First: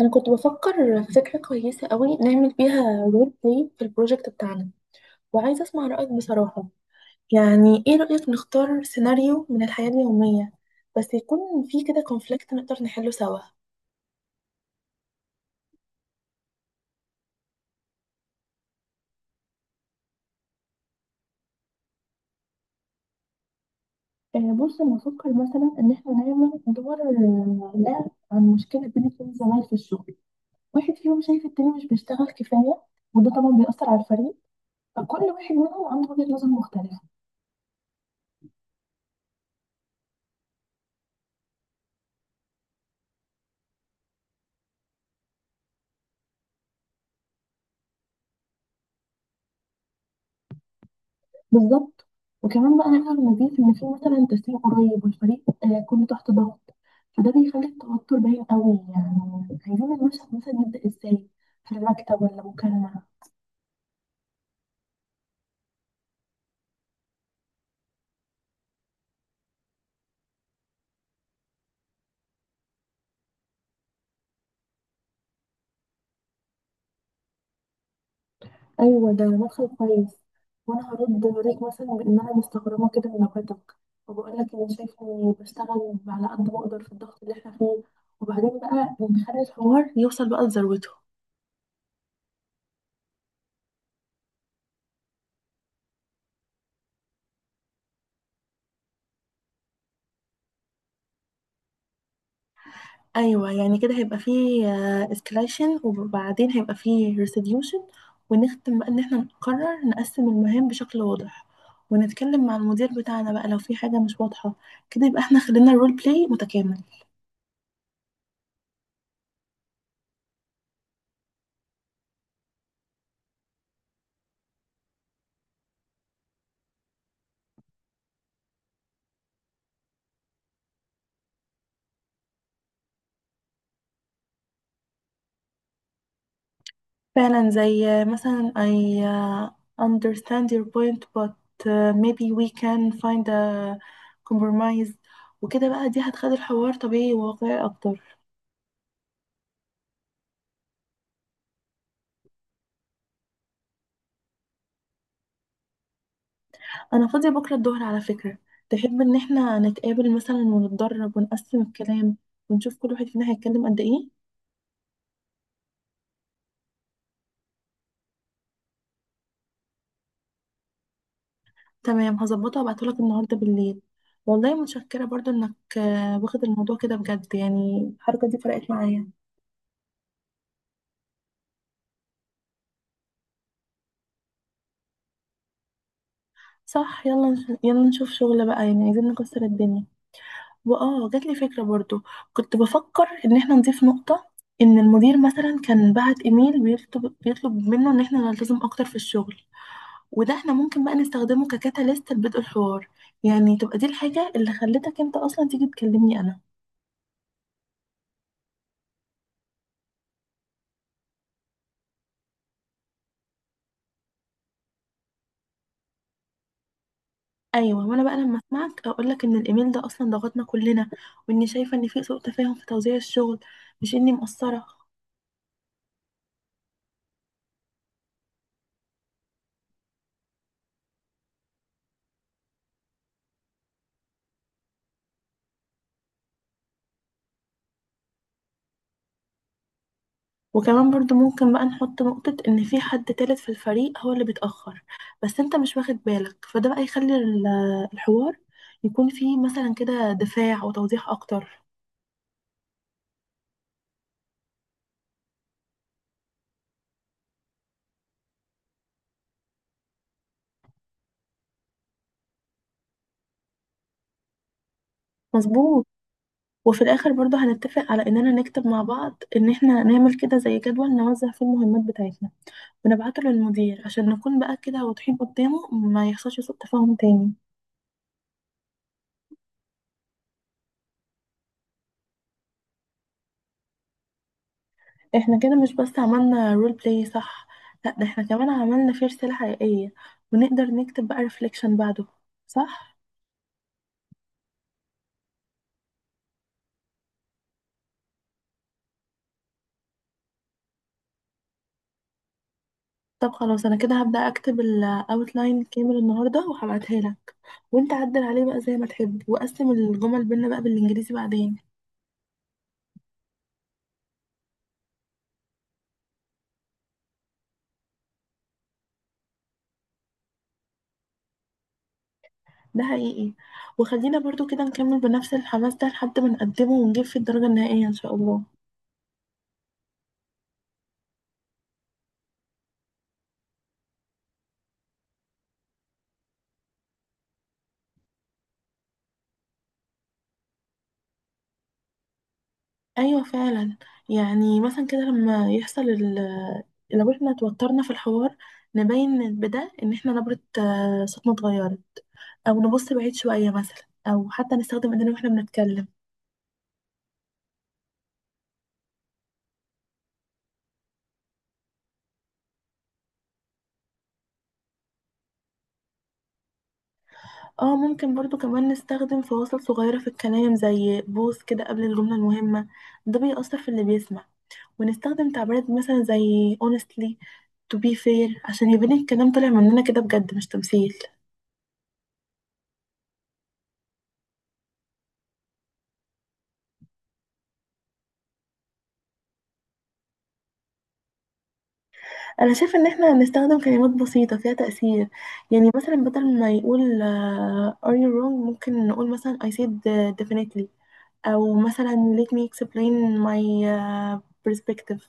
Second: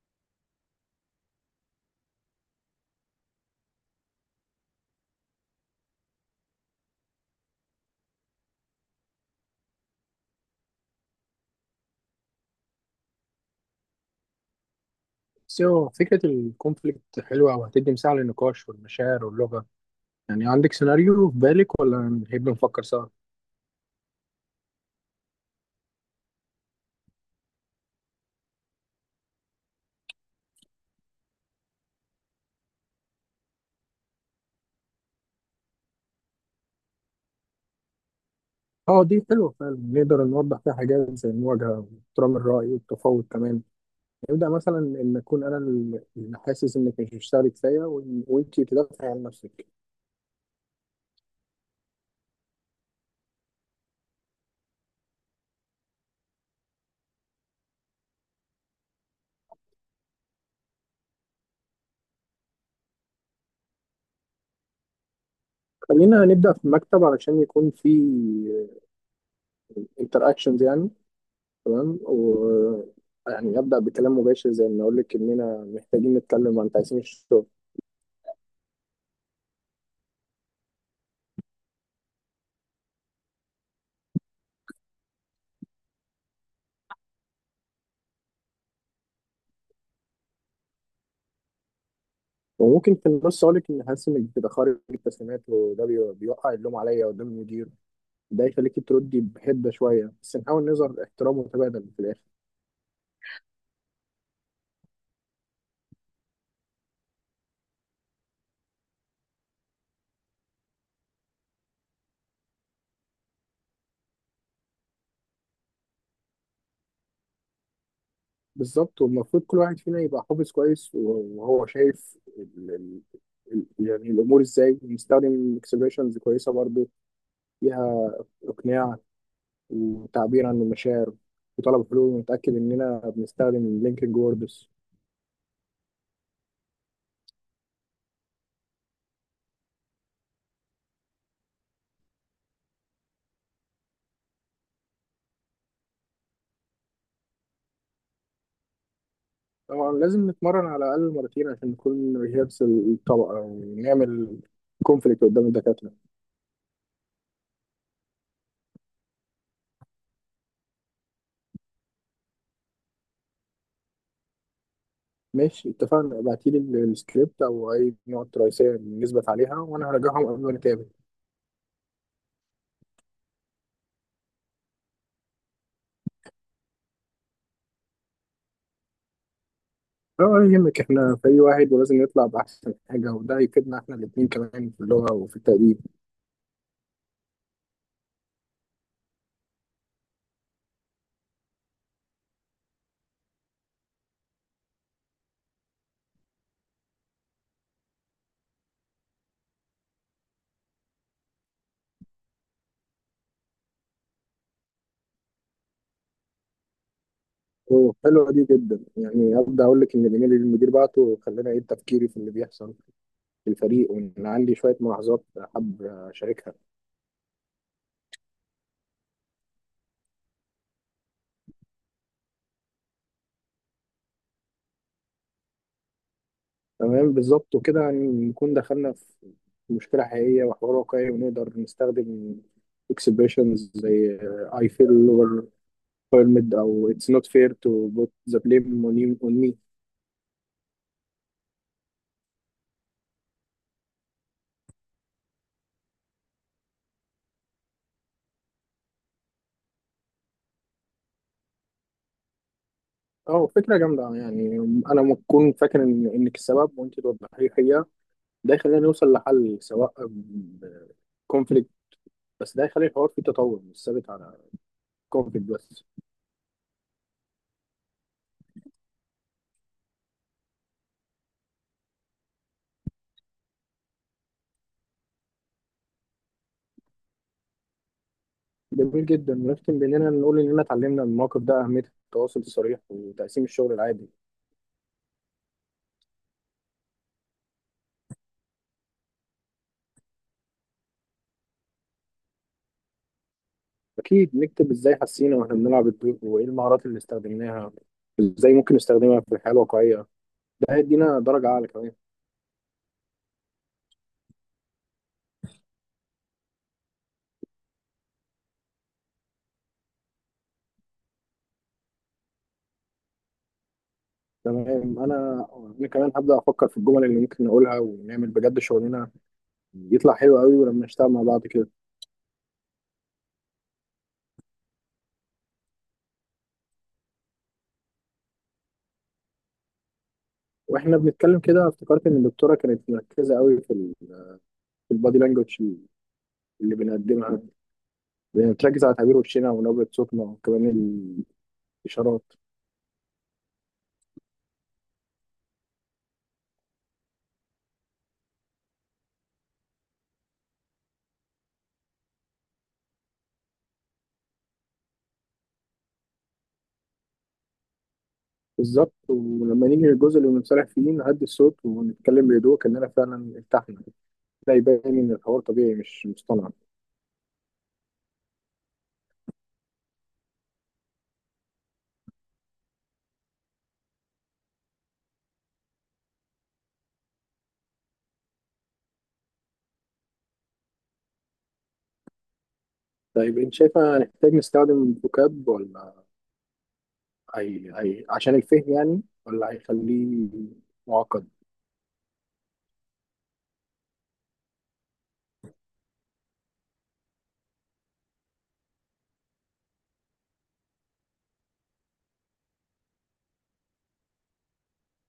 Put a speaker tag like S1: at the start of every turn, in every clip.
S1: انا كنت بفكر في فكره كويسه قوي نعمل بيها رول بلاي في البروجكت بتاعنا. وعايزه اسمع رايك بصراحه. يعني ايه رايك نختار سيناريو من الحياه اليوميه بس يكون فيه كده كونفليكت نقدر نحله سوا؟
S2: بس هو فكرة الكونفليكت حلوة وهتدي مساحة للنقاش والمشاعر واللغة. يعني عندك سيناريو في بالك ولا نحب نفكر سوا؟
S1: بص، انا بفكر مثلا ان احنا نعمل دور لعب عن مشكله بين اتنين زمايل في الشغل. واحد فيهم شايف التاني مش بيشتغل كفايه، وده طبعا بيأثر على الفريق، فكل واحد منهم عنده وجهه نظر مختلفه.
S2: اه، دي حلوة فعلا، نقدر نوضح فيها حاجات زي المواجهة واحترام الرأي والتفاوض كمان. نبدأ مثلا إن أكون أنا اللي حاسس إنك مش بتشتغلي كفاية وإنتي تدافعي عن نفسك.
S1: بالظبط. وكمان بقى العالم نظيف ان في مثلا تسليم قريب، والفريق كله تحت ضغط، فده بيخلي التوتر باين قوي. يعني عايزين المشهد مثلا يبدأ ازاي، في المكتب ولا مكالمة؟
S2: خلينا نبدأ في المكتب علشان يكون في انتر اكشنز يعني. تمام، يعني أبدأ بكلام مباشر زي إن أقول لك إننا محتاجين نتكلم عن تقسيم الشغل.
S1: ايوه، ده مدخل كويس. وانا هرد عليك مثلا بان انا مستغربة كده من نكتك، وبقول لك اني شايفة اني بشتغل على قد ما اقدر في الضغط اللي احنا فيه. وبعدين بقى نخلي الحوار يوصل بقى لذروته.
S2: وممكن في النص اقول لك ان حاسس انك بتبقى خارج التسليمات، وده بيوقع اللوم عليا قدام المدير. ده يخليك تردي بحده شويه، بس نحاول نظهر احترام متبادل في الاخر.
S1: ايوه، يعني كده هيبقى فيه اسكليشن، وبعدين هيبقى فيه ريسيديوشن. ونختم بقى ان احنا نقرر نقسم المهام بشكل واضح، ونتكلم مع المدير بتاعنا بقى لو في حاجه مش واضحه. كده يبقى احنا خلينا الرول بلاي متكامل.
S2: بالظبط، والمفروض كل واحد فينا يبقى حافظ كويس وهو شايف يعني الامور ازاي، نستخدم اكسبريشنز كويسه برضو فيها اقناع وتعبير عن المشاعر وطلب حلول، ونتاكد اننا بنستخدم لينكينج ووردز.
S1: فعلا، زي مثلا I uh, understand your point but maybe we can find a compromise. وكده بقى دي هتخلي الحوار طبيعي وواقعي اكتر.
S2: طبعا لازم نتمرن على الأقل مرتين عشان نكون ريهابس الطبقة ونعمل كونفليكت قدام الدكاترة.
S1: انا فاضيه بكره الظهر على فكره. تحب ان احنا نتقابل مثلا ونتدرب ونقسم الكلام، ونشوف كل واحد فينا هيتكلم قد ايه؟
S2: ماشي اتفقنا، ابعتيلي السكريبت أو أي نقط رئيسية نثبت عليها، وأنا هراجعهم قبل ما نتقابل.
S1: تمام، هظبطها وابعتهولك النهارده بالليل. والله متشكره برضو انك واخد الموضوع كده بجد، يعني الحركه دي فرقت معايا.
S2: اه ولا يهمك، احنا فريق واحد ولازم نطلع بأحسن حاجة، وده هيفيدنا احنا الاتنين كمان في اللغة وفي التقديم.
S1: صح، يلا نشوف شغل بقى، يعني عايزين نكسر الدنيا. واه جات لي فكره برضو. كنت بفكر ان احنا نضيف نقطه، ان المدير مثلا كان بعت ايميل بيطلب منه ان احنا نلتزم اكتر في الشغل، وده احنا ممكن بقى نستخدمه ككاتاليست لبدء الحوار. يعني تبقى دي الحاجة اللي خلتك انت اصلا تيجي تكلمني انا.
S2: حلوة دي جدا، يعني أبدأ أقول لك إن الإيميل اللي المدير بعته خلاني أعيد تفكيري في اللي بيحصل في الفريق، وإن عندي شوية ملاحظات حابب أشاركها.
S1: ايوه، وانا بقى لما اسمعك اقولك ان الايميل ده اصلا ضغطنا كلنا، واني شايفة ان في سوء تفاهم في توزيع الشغل، مش اني مقصرة.
S2: تمام بالظبط، وكده يعني نكون دخلنا في مشكلة حقيقية وحوار واقعي، ونقدر نستخدم expressions زي I feel or permit، أو it's not fair to put the blame on on me.
S1: وكمان برضو ممكن بقى نحط نقطة ان في حد تالت في الفريق هو اللي بيتأخر، بس انت مش واخد بالك، فده بقى يخلي الحوار يكون فيه مثلا كده دفاع وتوضيح اكتر.
S2: أه فكرة جامدة، يعني أنا لما أكون فاكر إن إنك السبب وأنت توضحي لي الحقيقة، ده يخلينا نوصل لحل سواء conflict، بس ده يخلي الحوار فيه تطور مش ثابت على conflict بس.
S1: مظبوط. وفي الاخر برضو هنتفق على اننا نكتب مع بعض ان احنا نعمل كده زي جدول نوزع فيه المهمات بتاعتنا، ونبعته للمدير عشان نكون بقى كده واضحين قدامه، ما يحصلش سوء تفاهم تاني.
S2: جميل جدا، ونختم بإننا نقول إننا اتعلمنا من الموقف ده أهمية التواصل الصريح وتقسيم الشغل العادي.
S1: احنا كده مش بس عملنا رول بلاي صح، لا ده احنا كمان عملنا فيه رسالة حقيقية. ونقدر نكتب بقى ريفليكشن بعده، صح؟
S2: أكيد نكتب إزاي حسينا وإحنا بنلعب الدور، وإيه المهارات اللي استخدمناها، إزاي ممكن نستخدمها في الحياة الواقعية. ده هيدينا درجة أعلى كمان.
S1: طب خلاص، انا كده هبدأ اكتب الاوتلاين كامل النهارده وهبعتها لك. وانت عدل عليه بقى زي ما تحب، وقسم الجمل بينا بقى بالانجليزي بعدين.
S2: تمام، أنا كمان هبدأ أفكر في الجمل اللي ممكن نقولها، ونعمل بجد شغلنا يطلع حلو قوي ولما نشتغل مع بعض كده.
S1: ده حقيقي. وخلينا برضو كده نكمل بنفس الحماس ده لحد ما نقدمه ونجيب في الدرجة النهائية إن شاء الله.
S2: وإحنا بنتكلم كده افتكرت إن الدكتورة كانت مركزة قوي في في البادي لانجوج اللي بنقدمها، بنركز على تعبير وشنا ونبرة صوتنا وكمان إشارات.
S1: أيوة فعلا. يعني مثلا كده لما يحصل لو احنا اتوترنا في الحوار، نبين بده إن احنا نبرة صوتنا اتغيرت، أو نبص بعيد شوية مثلا، أو حتى نستخدم إيدينا واحنا بنتكلم.
S2: بالظبط، ولما نيجي للجزء اللي بنصالح فيه نهدي الصوت ونتكلم بهدوء كأننا فعلا ارتحنا. ده يبين إن الحوار طبيعي مش مصطنع.
S1: اه، ممكن برضو كمان نستخدم فواصل صغيرة في الكلام زي بوز كده قبل الجملة المهمة، ده بيأثر في اللي بيسمع. ونستخدم تعبيرات مثلا زي honestly, to be fair، عشان يبان الكلام طالع مننا كده بجد مش تمثيل.
S2: طيب أنت شايفة هنحتاج نستخدم فوكاب ولا أي عشان الفهم يعني، ولا هيخليه معقد؟
S1: انا شايف ان احنا نستخدم كلمات بسيطة فيها تأثير. يعني مثلا بدل ما يقول are you wrong، ممكن نقول مثلا I said definitely، او مثلا let me explain my perspective.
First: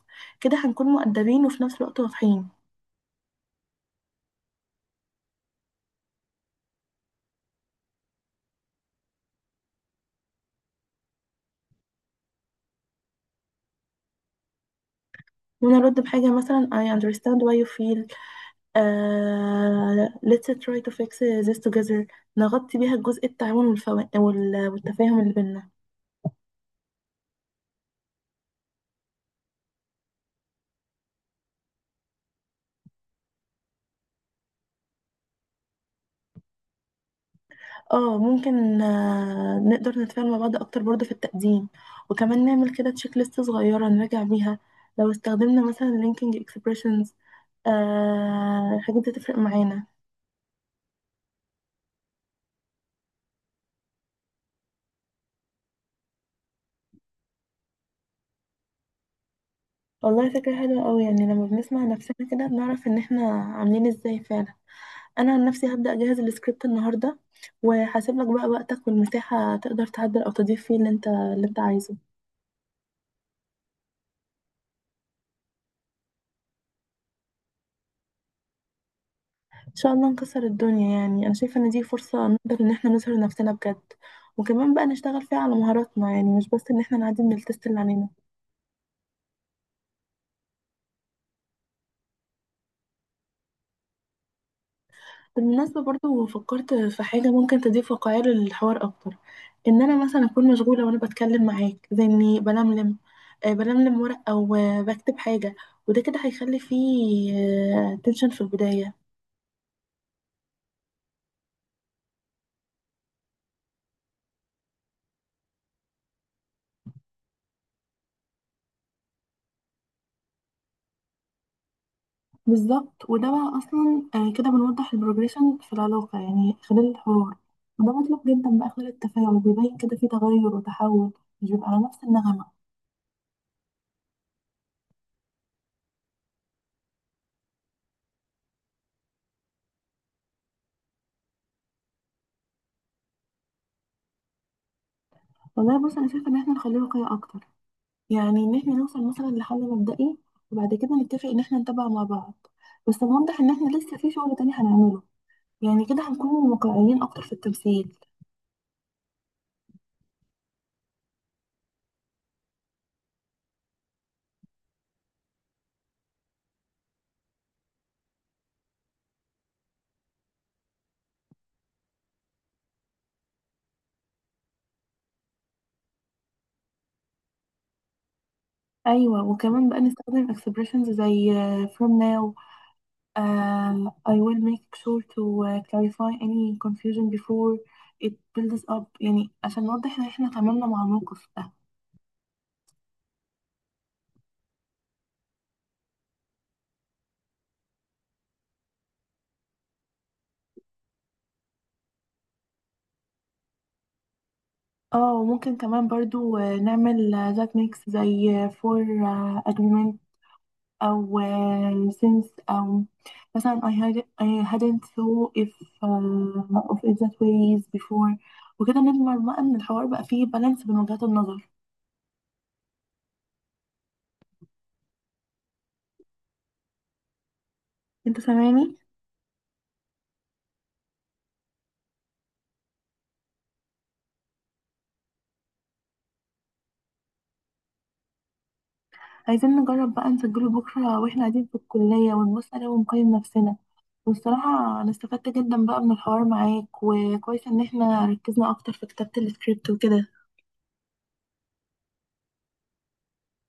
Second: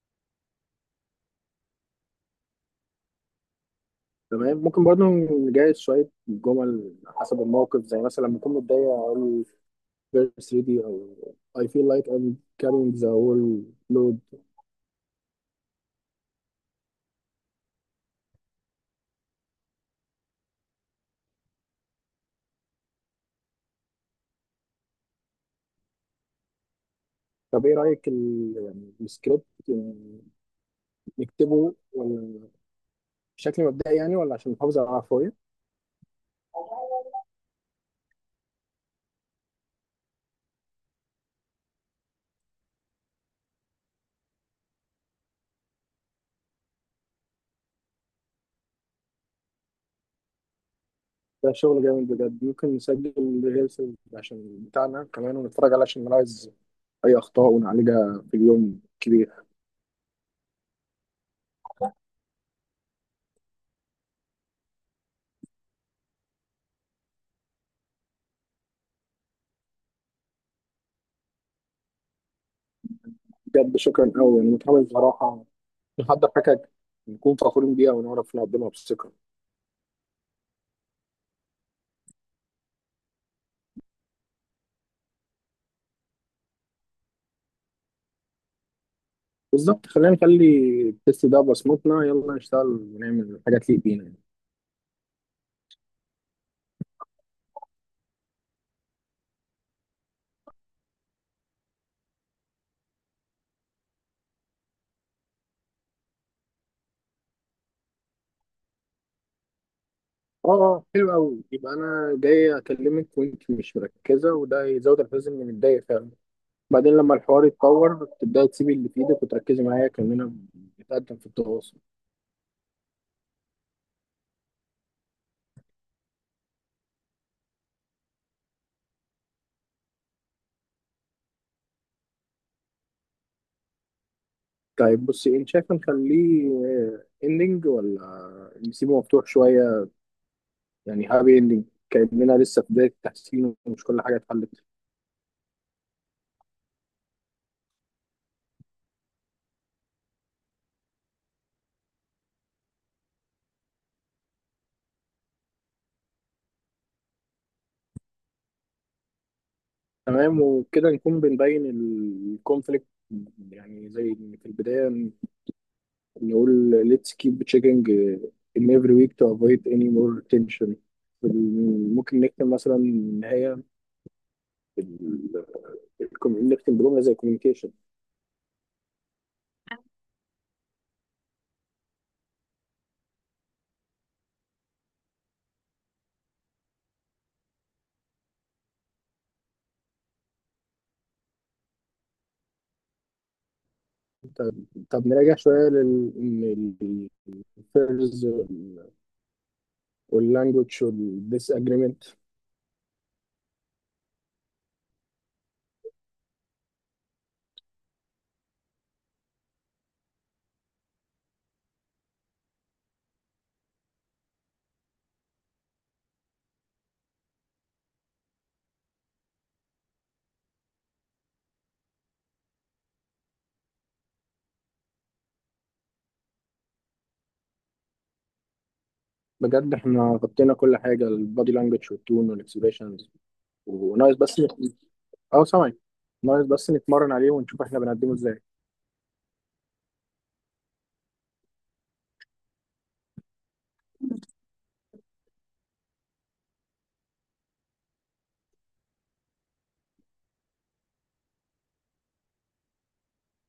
S1: كده هنكون مؤدبين وفي نفس الوقت واضحين.
S2: تمام، ممكن برضه نجهز شوية جمل حسب الموقف، زي مثلا لما أكون متضايق أقول verse ready، أو I feel like I'm carrying the whole load.
S1: ونرد بحاجة مثلا I understand why you feel let's try to fix this together، نغطي بيها الجزء التعاون والتفاهم اللي بينا.
S2: طب إيه رأيك يعني السكريبت يعني نكتبه، ولا بشكل مبدئي يعني، ولا عشان نحافظ على العفوية؟
S1: اه، ممكن نقدر نتفاعل مع بعض اكتر برضه في التقديم، وكمان نعمل كده تشيك ليست صغيره نراجع بيها لو استخدمنا مثلا لينكينج اكسبريشنز. الحاجات دي تفرق معانا.
S2: ده شغل جامد بجد، ممكن نسجل ريلز عشان بتاعنا كمان ونتفرج عليه عشان نلاحظ أي أخطاء ونعالجها في اليوم كبير.
S1: والله فكره حلوه قوي. يعني لما بنسمع نفسنا كده بنعرف ان احنا عاملين ازاي فعلا. انا عن نفسي هبدا اجهز السكريبت النهارده، وهسيب لك بقى وقتك والمساحه تقدر تعدل او تضيف فيه اللي انت عايزه.
S2: بجد شكرا أوي، يعني متحمس بصراحة نحضر حاجة نكون فخورين بيها ونعرف نقدمها بثقة.
S1: ان شاء الله نكسر الدنيا. يعني انا شايفه ان دي فرصه نقدر ان احنا نظهر نفسنا بجد، وكمان بقى نشتغل فيها على مهاراتنا، يعني مش بس ان احنا نعدي من التست اللي علينا.
S2: بالظبط، خلينا نخلي التست ده بصمتنا، يلا نشتغل ونعمل حاجة تليق بينا يعني.
S1: بالمناسبه، برضو فكرت في حاجه ممكن تضيف واقعيه للحوار اكتر. ان انا مثلا اكون مشغوله وانا بتكلم معاك زي اني بلملم بلملم ورق او بكتب حاجه، وده كده هيخلي فيه تنشن في البدايه.
S2: اه. اه حلو أوي، يبقى أنا جاي أكلمك وأنت مش مركزة، وده يزود الحزن إني متضايق فعلا. بعدين لما الحوار يتطور تبدأي تسيبي اللي في إيدك وتركزي معايا كأننا بنتقدم في التواصل.
S1: بالظبط. وده بقى اصلا كده بنوضح البروجريشن في العلاقه يعني خلال الحوار. وده مطلوب جدا بقى خلال التفاعل بيبين كده في تغير وتحول، مش بيبقى على نفس النغمه.
S2: طيب بصي، انت شايفه نخليه اندنج، ولا نسيبه مفتوح شويه يعني، هابي اندنج كاننا لسه في بدايه التحسين ومش كل حاجه اتحلت؟
S1: والله بص، انا شايفه ان احنا نخليه واقعي اكتر. يعني ان احنا نوصل مثلا لحل مبدئي، وبعد كده نتفق ان احنا نتابع مع بعض، بس نوضح ان احنا لسه في شغل تاني هنعمله. يعني كده هنكون واقعيين اكتر في التمثيل.
S2: تمام، وكده نكون بنبين الكونفليكت، يعني زي إن في البدايه نقول let's keep checking in every week to avoid any more tension. ممكن نكتب مثلا ان هي ال- نكتب بجمله زي communication.
S1: ايوه، وكمان بقى نستخدم expressions زي from now, I will make sure to clarify any confusion before it builds up، يعني عشان نوضح ان احنا تعاملنا مع الموقف ده.
S2: طب طب نراجع شويه لل إن ال- first واللانجوج والديس اجريمنت.
S1: اه، ممكن كمان برضو نعمل ذات ميكس زي for agreement، او since، او مثلا I hadn't thought if of it that ways before. وكده نضمن بقى ان الحوار بقى فيه بالانس بين وجهات النظر. انت سامعني؟
S2: بجد احنا غطينا كل حاجه، البادي لانجوج والتون والاكسبريشنز، وناقص بس اه سامعك، ناقص بس نتمرن عليه ونشوف احنا بنقدمه ازاي.
S1: عايزين نجرب بقى نسجله بكرة واحنا قاعدين في الكلية، ونبص عليه ونقيم نفسنا. والصراحة أنا استفدت جدا بقى من الحوار معاك، وكويس إن احنا ركزنا أكتر في كتابة السكريبت وكده.